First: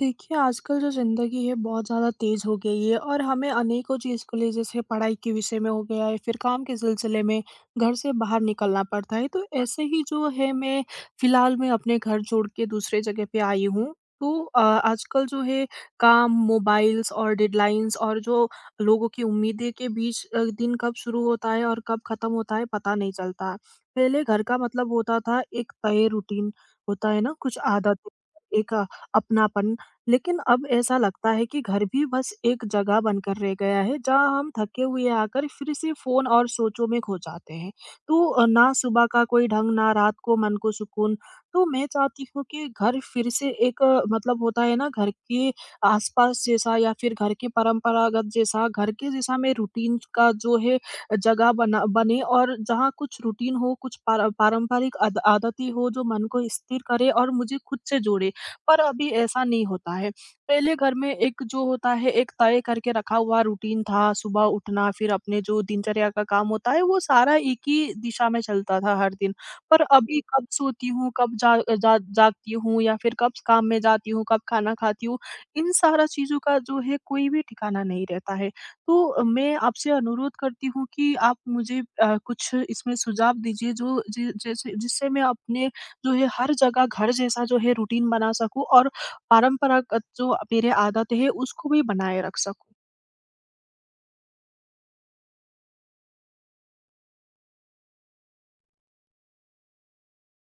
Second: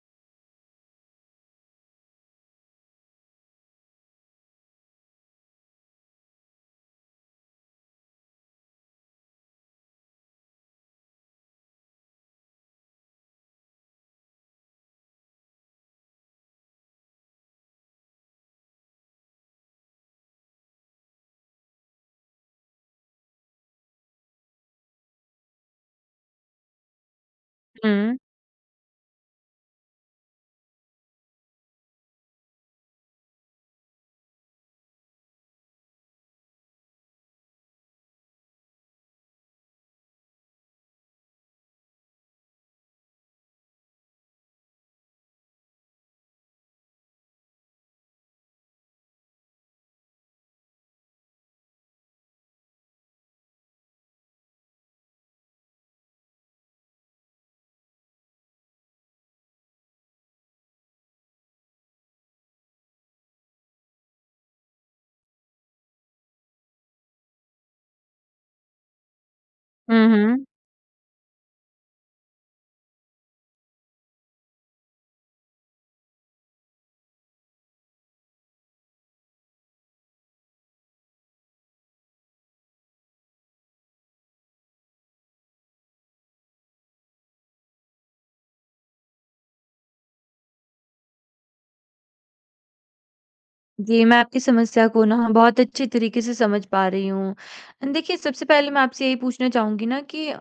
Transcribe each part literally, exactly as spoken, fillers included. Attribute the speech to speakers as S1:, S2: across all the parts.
S1: देखिए, आजकल जो ज़िंदगी है बहुत ज़्यादा तेज़ हो गई है और हमें अनेकों चीज़ को लिए जैसे पढ़ाई के विषय में हो गया है, फिर काम के सिलसिले में घर से बाहर निकलना पड़ता है। तो ऐसे ही जो है मैं फ़िलहाल मैं अपने घर छोड़ के दूसरे जगह पे आई हूँ। तो अ, आजकल जो है काम, मोबाइल्स और डेडलाइन्स और जो लोगों की उम्मीदें के बीच अ, दिन कब शुरू होता है और कब ख़त्म होता है पता नहीं चलता। पहले घर का मतलब होता था एक तय रूटीन, होता है ना, कुछ आदतें,
S2: हुँ।
S1: एक अ, अपनापन। लेकिन अब ऐसा लगता है कि घर भी बस एक जगह बनकर रह गया है जहाँ हम थके हुए आकर फिर से फ़ोन और सोचों में खो जाते हैं। तो अ, ना सुबह का कोई ढंग, ना रात को मन को सुकून। तो मैं चाहती हूँ कि घर फिर से एक, अ, मतलब होता है ना, घर के आस-पास जैसा या फिर घर के परंपरागत जैसा, घर के जैसा मैं रूटीन का जो है जगह बना बने, और जहाँ कुछ रूटीन हो, कुछ पार पारंपरिक आद आदतें हो जो मन को स्थिर करे और मुझे खुद से जोड़े। पर अभी ऐसा नहीं होता है। पहले घर में एक, जो होता है, एक तय करके रखा हुआ रूटीन था, सुबह उठना फिर अपने जो दिनचर्या का काम होता है वो सारा एक ही दिशा में चलता था हर दिन। पर
S2: हुँ,
S1: अभी
S2: हुँ।
S1: कब सोती हूँ, कब जा जा जागती हूँ या फिर कब काम में जाती हूँ, कब खाना खाती हूँ, इन सारा चीज़ों का जो है कोई भी ठिकाना नहीं रहता है। तो मैं आपसे अनुरोध करती हूँ कि आप मुझे अ, कुछ इसमें सुझाव दीजिए जो जि जैसे जिससे मैं अपने जो है हर जगह घर जैसा जो है रूटीन बना सकूँ और परंपरागत जो मेरे आदत है उसको भी बनाए रख सकूँ।
S2: जी, मैं आपकी समस्या को ना बहुत अच्छे तरीके से समझ पा रही हूँ। देखिए, सबसे पहले मैं आपसे यही पूछना चाहूँगी ना कि अ,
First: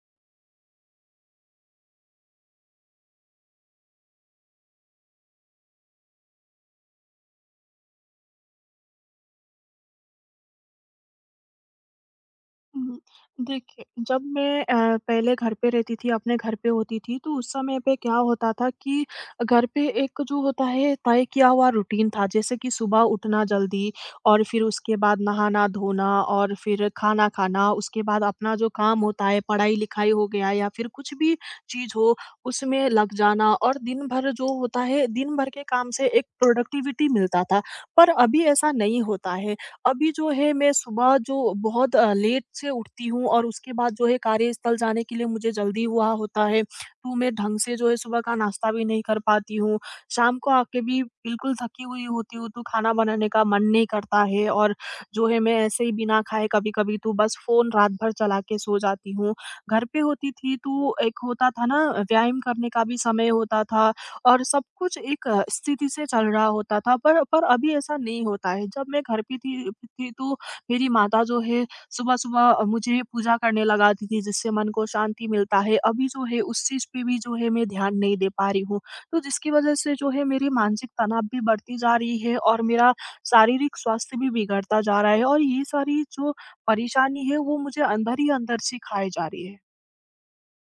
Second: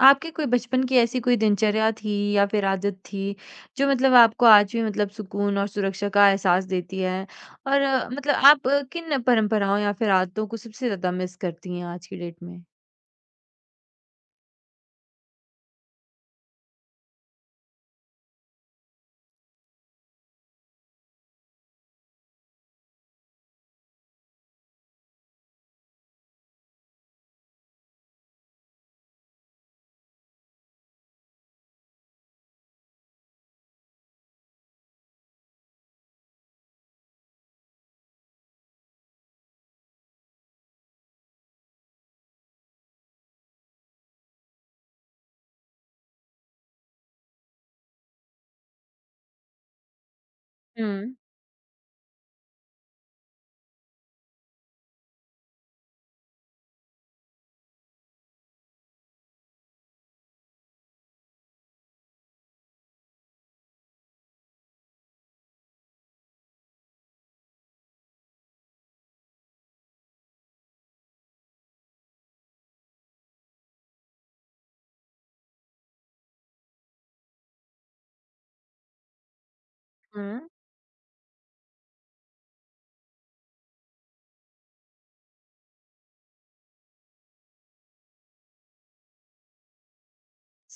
S2: आपके कोई बचपन की ऐसी कोई दिनचर्या थी या फिर आदत थी, जो मतलब आपको आज भी मतलब सुकून और सुरक्षा का एहसास देती है? और अ, मतलब आप अ, किन परंपराओं या फिर आदतों को सबसे ज़्यादा मिस करती हैं आज की डेट में?
S1: हुँ। देखिए, जब मैं अ, पहले घर पे रहती थी, अपने घर पे होती थी, तो उस समय पे क्या होता था कि घर पे एक, जो होता है, तय किया हुआ रूटीन था, जैसे कि सुबह उठना जल्दी, और फिर उसके बाद नहाना-धोना और फिर खाना खाना, उसके बाद अपना जो काम होता है, पढ़ाई-लिखाई हो गया या फिर कुछ भी चीज़ हो, उसमें लग जाना, और दिन भर जो होता है, दिन भर के काम से एक प्रोडक्टिविटी मिलता था। पर अभी ऐसा नहीं होता है। अभी जो है मैं सुबह जो बहुत अ, लेट से उठती हूँ और उसके बाद जो है कार्यस्थल जाने के लिए मुझे जल्दी हुआ होता है, तो मैं ढंग से जो है सुबह का नाश्ता भी नहीं कर पाती हूँ। शाम को आके
S2: हुँ।
S1: भी बिल्कुल थकी हुई होती हूँ तो खाना बनाने का मन नहीं करता है, और जो है मैं ऐसे ही बिना खाए कभी-कभी तो बस फ़ोन रात भर चला के सो जाती हूँ। घर पे होती थी तो एक होता था ना, व्यायाम करने का भी समय होता था, और सब कुछ एक अ, स्थिति से चल रहा होता था, पर पर अभी ऐसा नहीं होता है। जब मैं घर पे थी थी तो मेरी माता जो है सुबह-सुबह अ, मुझे पूजा करने लगाती थी, जिससे मन को शांति मिलता है। अभी जो है उस चीज़ पे भी जो है मैं ध्यान नहीं दे पा रही हूँ। तो जिसकी वज़ह से जो है मेरी
S2: हुँ।
S1: मानसिक तनाव भी बढ़ती जा रही है और मेरा शारीरिक स्वास्थ्य भी बिगड़ता जा रहा है, और ये सारी जो परेशानी है वो मुझे अंदर ही अंदर से खाए जा रही है।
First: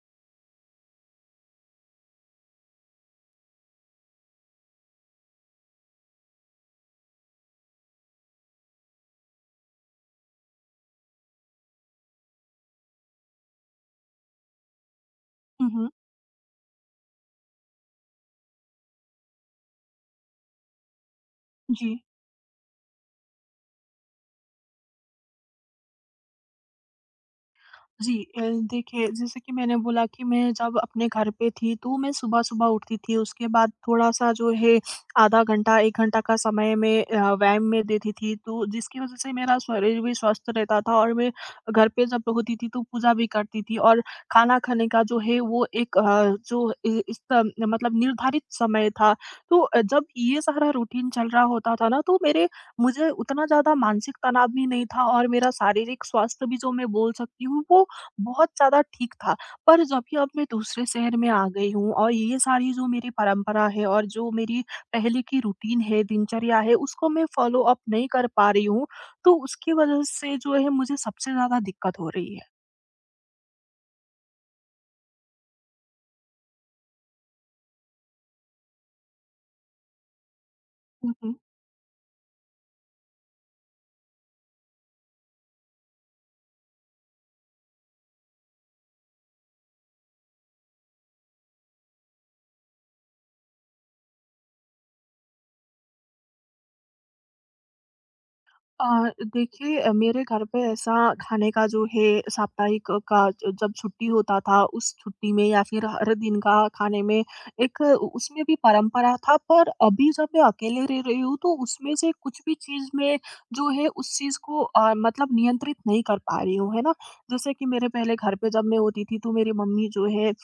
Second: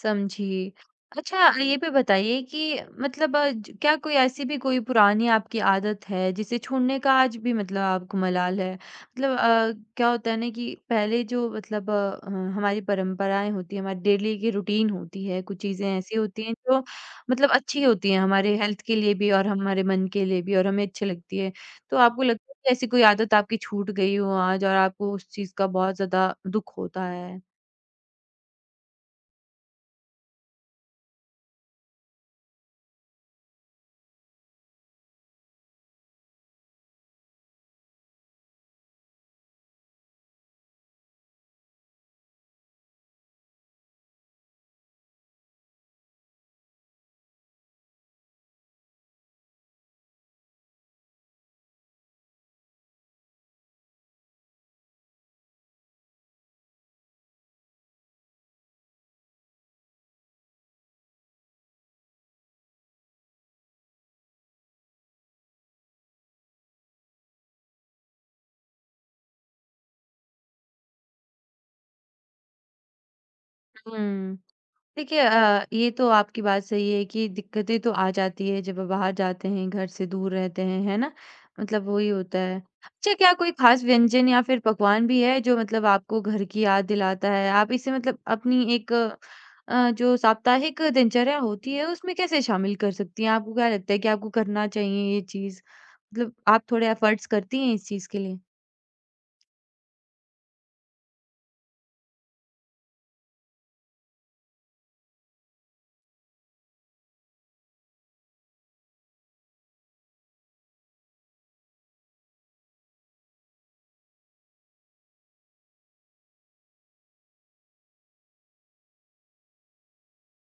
S2: समझी। अच्छा ये भी बताइए कि मतलब अ, ज क्या कोई ऐसी भी कोई पुरानी आपकी आदत है जिसे छोड़ने का आज भी मतलब आपको मलाल है? मतलब अ, क्या होता है ना कि पहले जो मतलब अ, अ, हमारी परंपराएँ होती हैं, हमारी डेली की रूटीन होती है, कुछ
S1: हुँ,
S2: चीज़ें
S1: हुँ।
S2: ऐसी होती हैं जो मतलब अच्छी होती हैं हमारे हेल्थ के लिए भी और हमारे मन के लिए भी और हमें अच्छी लगती है।
S1: जी।
S2: तो आपको लगता है कि ऐसी कोई आदत आपकी छूट गई हो आज और आपको उस चीज़ का बहुत ज़्यादा दुःख होता है?
S1: जी, अ, देखिए, जैसे कि मैंने बोला कि मैं जब अपने घर पे थी तो मैं सुबह-सुबह उठती थी। उसके बाद थोड़ा-सा जो है आधा घंटा एक घंटा का समय मैं अ, व्यायाम में देती थी, तो जिसकी वज़ह से मेरा शरीर भी स्वस्थ रहता था, और मैं घर पे जब होती थी तो पूजा भी करती थी, और खाना खाने का जो है वो एक, अ, जो इ इस त मतलब, निर्धारित समय था। तो अ, जब ये सारा रूटीन चल रहा होता था ना, तो मेरे मुझे उतना ज़्यादा मानसिक तनाव भी नहीं था, और मेरा शारीरिक स्वास्थ्य भी, जो मैं बोल सकती हूँ, वो बहुत ज़्यादा ठीक था। पर जब भी अब मैं दूसरे शहर में आ गई हूँ और ये सारी जो मेरी परंपरा है और जो मेरी पहले की रूटीन है, दिनचर्या है, उसको मैं फ़ॉलो अप नहीं कर पा रही हूँ, तो उसकी वजह से जो है मुझे सबसे ज़्यादा दिक्कत हो रही
S2: हुँ। देखिए अ, ये तो आपकी बात सही है कि दिक्कतें तो आ जाती है जब बाहर जाते हैं, घर से दूर रहते हैं, है ना?
S1: है।
S2: मतलब वही होता है। अच्छा क्या कोई खास व्यंजन या फिर पकवान भी है जो मतलब आपको घर की याद दिलाता है? आप इसे मतलब अपनी एक अ, जो साप्ताहिक दिनचर्या होती है उसमें कैसे शामिल कर सकती हैं? आपको क्या लगता है कि आपको करना चाहिए ये चीज़? मतलब आप थोड़े एफर्ट्स करती हैं इस चीज़ के लिए?
S1: अ, देखिए, अ, मेरे घर पे ऐसा खाने का जो है साप्ताहिक का, ज- जब छुट्टी होता था उस छुट्टी में, या फिर हर दिन का खाने में एक अ, उ- उसमें भी परंपरा था, पर अभी जब मैं अकेले रह रही हूँ तो उसमें से कुछ भी चीज में जो है उस चीज को अ, मतलब नियंत्रित नहीं कर पा रही हूँ, है ना। जैसे कि मेरे पहले घर पे जब मैं होती थी तो मेरी मम्मी जो है अ,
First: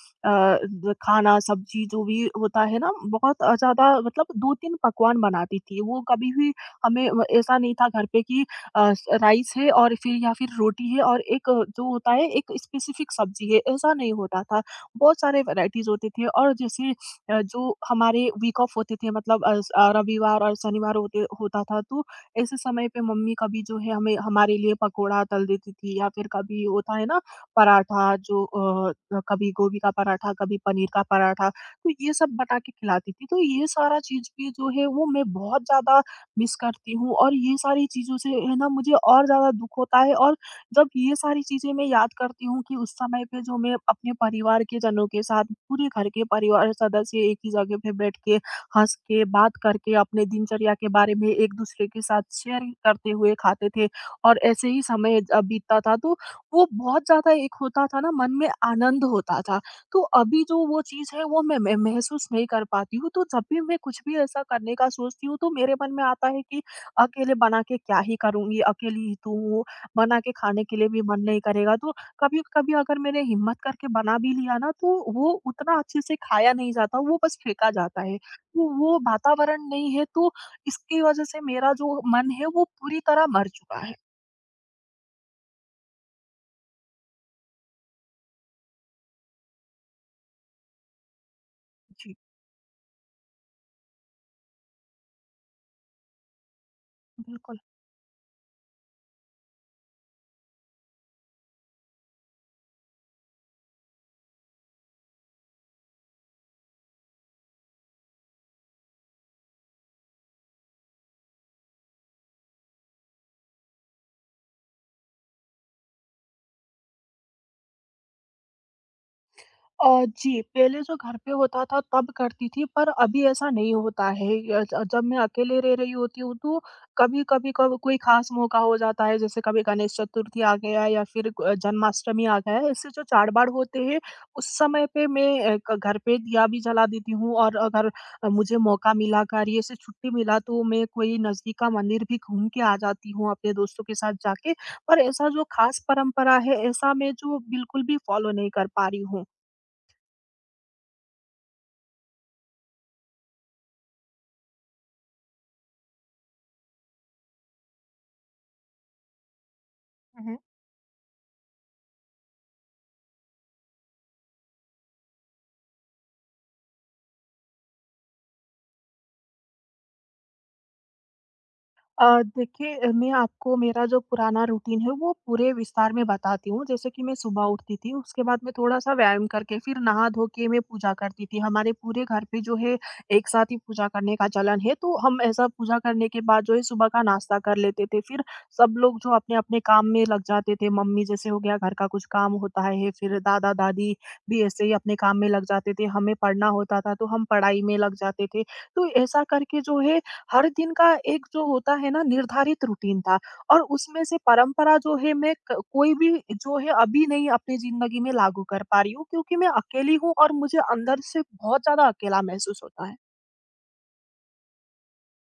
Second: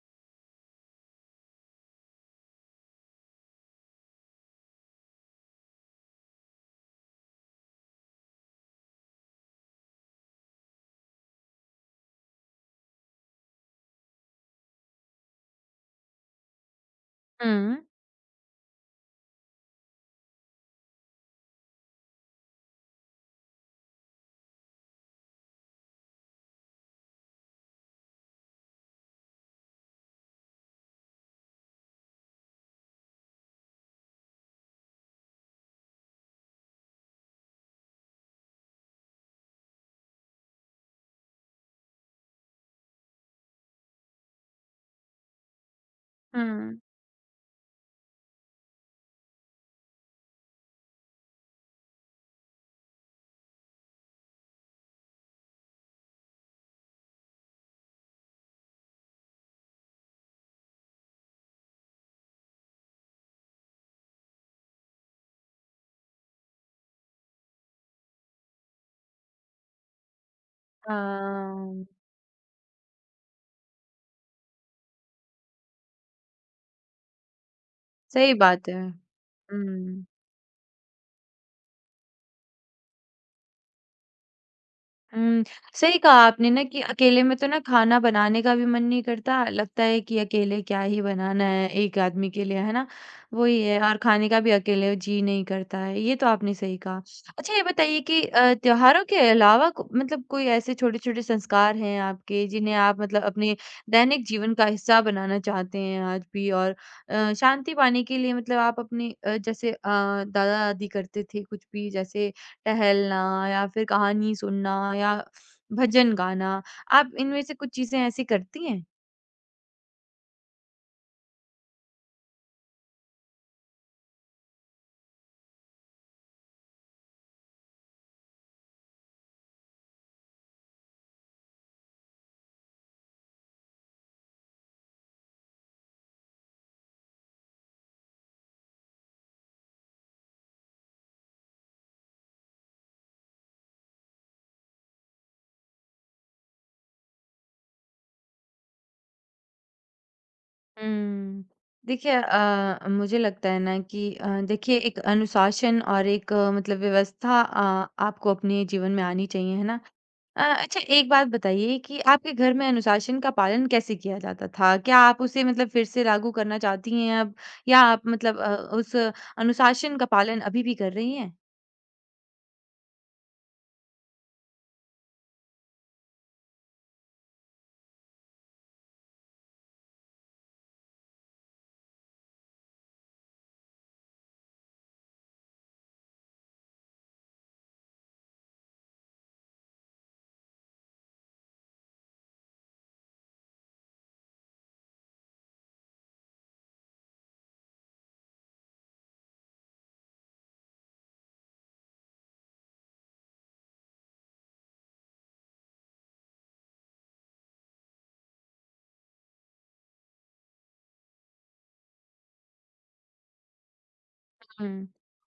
S1: ज- खाना सब्जी जो भी होता है ना बहुत अ, ज्यादा, मतलब दो तीन पकवान बनाती थी, वो कभी भी हमें, व ऐसा नहीं था घर पे कि अ, स राइस है और फिर, या फिर रोटी है और एक, अ, जो होता है, एक स्पेसिफिक सब्ज़ी है, ऐसा नहीं होता था। बहुत सारे वैराइटीज़ होते थे, और जैसे अ, जो
S2: हुँ,
S1: हमारे वीक ऑफ होते थे, मतलब अ, स अ, रविवार और शनिवार होते होता था, तो ऐसे समय पे मम्मी कभी जो है हमें, हमारे लिए पकोड़ा तल देती थी, या फिर कभी होता है ना पराठा, जो अ, कभी गोभी का पराठा, कभी पनीर का पराठा, तो ये सब बना के खिलाती थी। तो ये सारा चीज़ भी जो है वो मैं बहुत ज़्यादा मिस करती हूँ, और ये सारी चीज़ों से है ना मुझे और ज़्यादा दुःख होता है, और जब ये सारी चीज़ें मैं याद करती हूँ कि उस समय पे जो मैं अपने परिवार के जनों के साथ, पूरे घर के परिवार
S2: हुँ।
S1: सदस्य एक ही जगह पे बैठ के, हँस के बात करके अपने दिनचर्या के बारे में एक दूसरे के साथ शेयर करते हुए खाते थे, और ऐसे ही समय अ, बीतता था, तो वो बहुत ज़्यादा, एक होता था ना मन में आनंद होता था। तो अभी जो वो चीज़ है वो मैं मैं महसूस नहीं कर पाती हूँ, तो जब भी मैं कुछ भी ऐसा करने का सोचती हूँ तो मेरे मन में आता है कि अकेले बना के क्या ही करूँगी, अकेली ही तो हूँ, बना के खाने के लिए
S2: अ,
S1: भी मन नहीं करेगा। तो कभी-कभी अगर मैंने हिम्मत करके बना भी लिया ना, तो वो उतना अच्छे से खाया नहीं जाता, वो बस फेंका जाता है।
S2: सही
S1: वो
S2: बात है।
S1: वो वातावरण नहीं है,
S2: हुँ।
S1: तो इसकी वज़ह से मेरा जो मन है वो पूरी तरह मर चुका है।
S2: हुँ, सही कहा आपने ना कि अकेले में तो ना खाना बनाने का भी मन नहीं करता, लगता है कि अकेले क्या ही बनाना है एक
S1: जी,
S2: आदमी के लिए, है ना? वही है और खाने का भी अकेले जी नहीं करता है, ये तो आपने सही कहा। अच्छा
S1: बिल्कुल।
S2: ये बताइए कि अ, त्योहारों के अलावा को मतलब कोई ऐसे छोटे-छोटे संस्कार हैं आपके जिन्हें आप मतलब अपने दैनिक जीवन का हिस्सा बनाना चाहते हैं आज भी और अ, शांति पाने के लिए मतलब आप अपने अ, जैसे अ, दादा-दादी करते थे कुछ भी जैसे टहलना या फिर कहानी सुनना या भजन गाना, आप इनमें से कुछ चीज़ें ऐसी करती हैं?
S1: अ, जी, पहले जो घर पे होता था तब करती थी, पर अभी ऐसा नहीं होता है। अ, ज जब मैं अकेले रह रही होती हूँ, तो कभी-कभी कब कोई ख़ास मौका हो जाता है, जैसे कभी गणेश चतुर्थी आ गया या फिर क जन्माष्टमी आ गया है। ऐसे जो चार-बाड़ होते हैं उस समय पे मैं अ, क घर पे दिया भी जला देती हूँ, और अगर अ, मुझे मौका मिला, कार्य से छुट्टी मिला, तो मैं कोई नज़दीक का मंदिर भी घूम के आ जाती हूँ अपने दोस्तों के साथ जाके। पर ऐसा जो ख़ास परंपरा है ऐसा मैं जो बिल्कुल भी फ़ॉलो नहीं कर पा रही हूँ।
S2: हुँ। देखिए अ, मुझे लगता है ना कि अ, देखिए एक अनुशासन और एक अ, मतलब व्यवस्था अ, आपको अपने जीवन में आनी चाहिए, है ना? अ, अच्छा एक बात बताइए कि आपके घर में अनुशासन का पालन कैसे किया जाता था? क्या आप उसे मतलब फिर से लागू करना चाहती हैं अब या आप मतलब अ, उस अनुशासन का पालन अभी भी कर रही हैं?
S1: अ, देखिए, अ, मैं आपको मेरा जो पुराना रूटीन है वो पूरे विस्तार में बताती हूँ। जैसे कि मैं सुबह उठती थी, उसके बाद मैं थोड़ा-सा व्यायाम करके फिर नहा धो के मैं पूजा करती थी। हमारे पूरे घर पे जो है एक साथ ही पूजा करने का चलन है, तो हम ऐसा पूजा करने के बाद जो है सुबह का नाश्ता कर लेते थे। फिर सब लोग जो अपने-अपने काम में लग जाते थे, मम्मी जैसे हो गया घर का कुछ काम होता है, फिर दादा-दादी भी ऐसे ही अपने काम में लग जाते थे। हमें पढ़ना होता था तो हम पढ़ाई में लग जाते थे। तो ऐसा करके जो है हर दिन का एक, जो होता है ना, निर्धारित रूटीन था, और उसमें से परंपरा जो है मैं क- कोई भी जो है अभी नहीं अपनी जिंदगी में लागू कर पा रही हूँ, क्योंकि मैं अकेली हूँ और मुझे अंदर से बहुत ज्यादा अकेला महसूस होता है।
S2: हुँ।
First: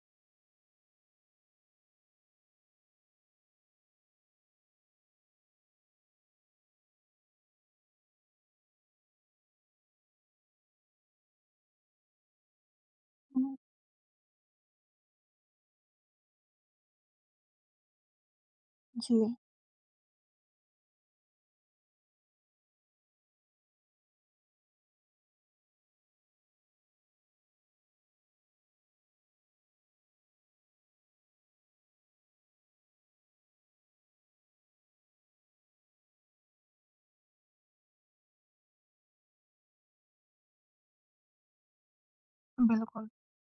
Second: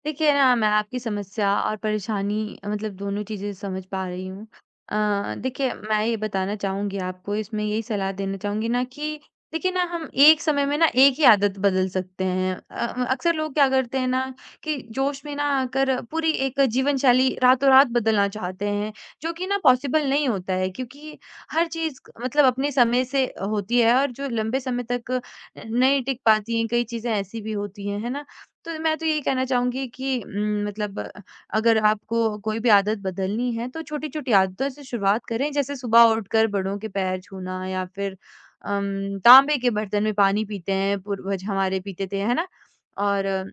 S2: देखिए ना, मैं आपकी समस्या और परेशानी मतलब दोनों चीज़ें समझ पा रही हूँ। अ, देखिए मैं ये बताना चाहूँगी आपको इसमें यही सलाह देना चाहूँगी ना कि देखिए ना हम एक समय में ना एक ही आदत बदल सकते हैं। अ, अक्सर लोग
S1: हम्म,
S2: क्या करते हैं ना कि जोश में ना आकर पूरी एक जीवन शैली रातों-रात बदलना चाहते हैं,
S1: जी।
S2: जो कि ना पॉसिबल नहीं होता है क्योंकि हर चीज़ मतलब अपने समय से होती है और जो लंबे समय तक नहीं टिक पाती हैं, कई चीज़ें ऐसी भी होती हैं, है ना? तो मैं तो यही कहना चाहूँगी कि उम, मतलब अ, अगर आपको कोई भी आदत बदलनी है, तो छोटी-छोटी आदतों से शुरुआत करें। जैसे सुबह उठकर बड़ों के पैर छूना या फिर अम, तांबे के बर्तन में पानी पीते हैं, पूर्वज हमारे पीते थे, है ना?
S1: बिल्कुल।
S2: और अ,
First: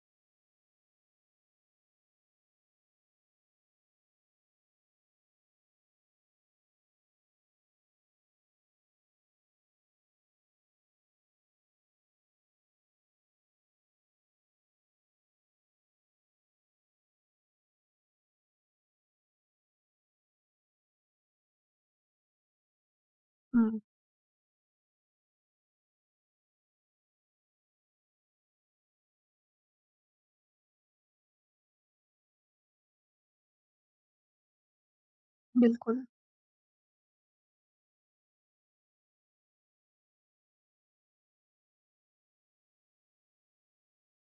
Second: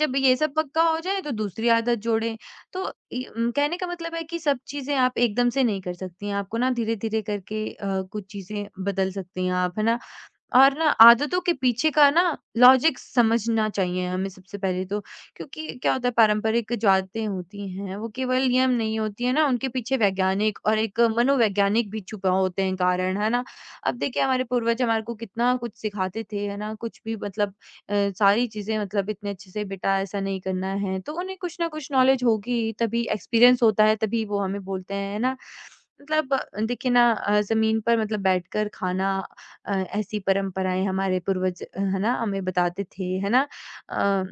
S2: जब ये सब पक्का हो जाए, तो दूसरी आदत जोड़ें। तो इ उम, कहने का मतलब है कि सब चीज़ें आप एकदम से नहीं कर सकती हैं। आपको ना धीरे-धीरे करके अ, कुछ चीज़ें बदल सकती हैं आप, है ना? और ना आदतों के पीछे का ना लॉजिक समझना चाहिए हमें सबसे पहले तो। क्योंकि क्या होता है पारंपरिक जो आदतें होती हैं वो केवल नियम नहीं होती है ना, उनके पीछे वैज्ञानिक और एक मनोवैज्ञानिक भी छुपा होते हैं कारण, है ना?
S1: हम्म।
S2: अब देखिए हमारे पूर्वज हमारे को कितना कुछ सिखाते थे, है ना? कुछ भी मतलब अ, सारी चीज़ें मतलब इतने अच्छे से बेटा ऐसा नहीं करना है, तो उन्हें कुछ ना कुछ नॉलेज होगी, तभी एक्सपीरियंस होता है, तभी वो हमें बोलते हैं, है ना?
S1: बिल्कुल।
S2: मतलब देखिए ना अ, ज़मीन पर मतलब बैठकर खाना अ, ऐसी परंपराएँ हमारे पूर्वज अ, है ना, हमें बताते थे, है ना? अ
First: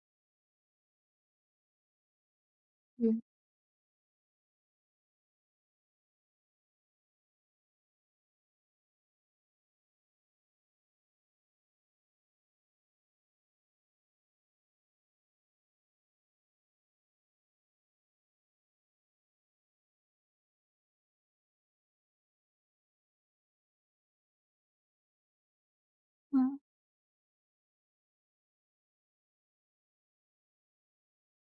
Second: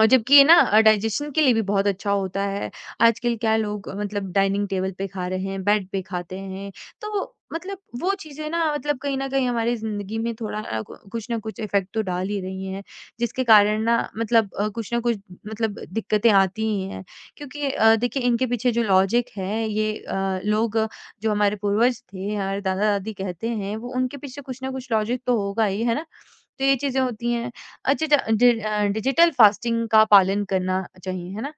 S2: और जबकि ये ना अ, डाइजेशन के लिए भी बहुत अच्छा होता है।
S1: जी।
S2: आजकल क्या लोग अ, मतलब डाइनिंग टेबल पे खा रहे हैं, बेड पे खाते हैं। तो मतलब वो चीज़ें ना मतलब कहीं न कहीं हमारी ज़िंदगी में थोड़ा अ, कु कुछ ना कुछ इफ़ेक्ट तो डाल ही रही हैं, जिसके कारण ना मतलब अ, कुछ ना कुछ मतलब दिक्कतें आती ही हैं। क्योंकि अ, देखिए इनके पीछे जो लॉजिक है ये अ, लोग अ, जो हमारे पूर्वज थे, हमारे दादा-दादी कहते हैं, वो उनके पीछे कुछ ना कुछ लॉजिक तो होगा ही, है ना?
S1: हम्म।
S2: तो ये चीज़ें होती हैं। अच्छा, ड अ, डिजिटल फास्टिंग का पालन करना चाहिए, है ना?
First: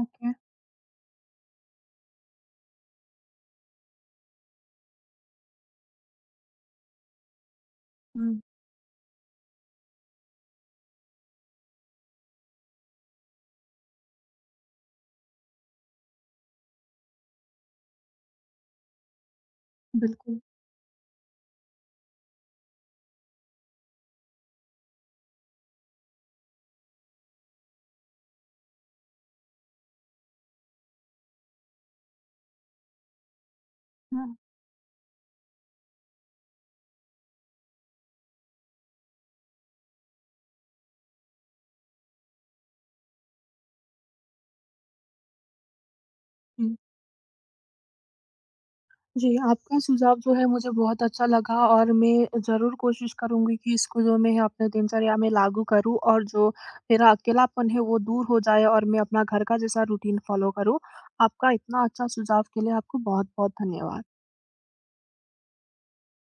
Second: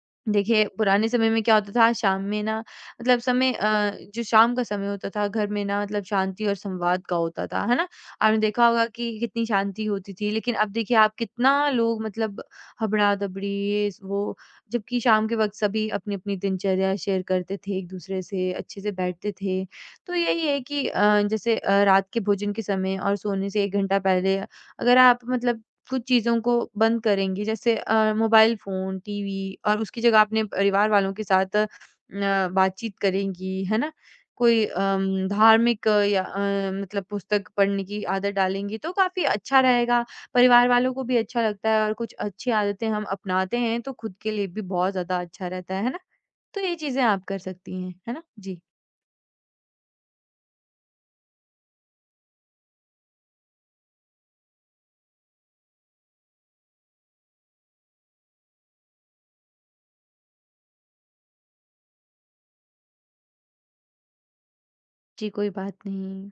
S1: ओके।
S2: देखिए, पुराने समय में क्या होता था शाम में ना मतलब समय अ, जो शाम का समय होता था घर में ना मतलब शांति और संवाद का होता था, है ना? आपने
S1: हम्म।
S2: देखा होगा कि कितनी शांति होती थी, लेकिन अब देखिए आप कितना लोग मतलब हबड़ा-दबड़ी ये वो जबकि शाम के वक़्त सभी अपनी-अपनी दिनचर्या शेयर करते थे एक-दूसरे से, अच्छे से बैठते थे। तो
S1: बिल्कुल।
S2: यही है कि अ, जैसे अ, रात के भोजन के समय और सोने से एक घंटा पहले अगर आप मतलब कुछ चीज़ों को बंद करेंगी जैसे अ, मोबाइल फ़ोन, टीवी और उसकी जगह अपने परिवार वालों के साथ अ, बातचीत करेंगी, है ना?
S1: हम्म।
S2: कोई अम, धार्मिक अ, या अ, मतलब पुस्तक पढ़ने की आदत डालेंगी तो काफ़ी अच्छा रहेगा, परिवार वालों को भी अच्छा लगता है और कुछ अच्छी आदतें हम अपनाते हैं तो खुद के लिए भी बहुत ज़्यादा अच्छा रहता है, है ना? तो ये
S1: जी।
S2: चीज़ें आप कर सकती हैं, है ना? जी।
S1: जी, आपका सुझाव जो है मुझे बहुत अच्छा लगा, और मैं ज़रूर कोशिश करूँगी कि इसको जो, मैं अपने दिनचर्या में लागू करूँ और जो मेरा अकेलापन है वो दूर हो जाए और मैं अपना घर का जैसा रूटीन फ़ॉलो करूँ। आपका इतना अच्छा सुझाव के लिए आपको बहुत-बहुत धन्यवाद।
S2: जी, कोई बात नहीं।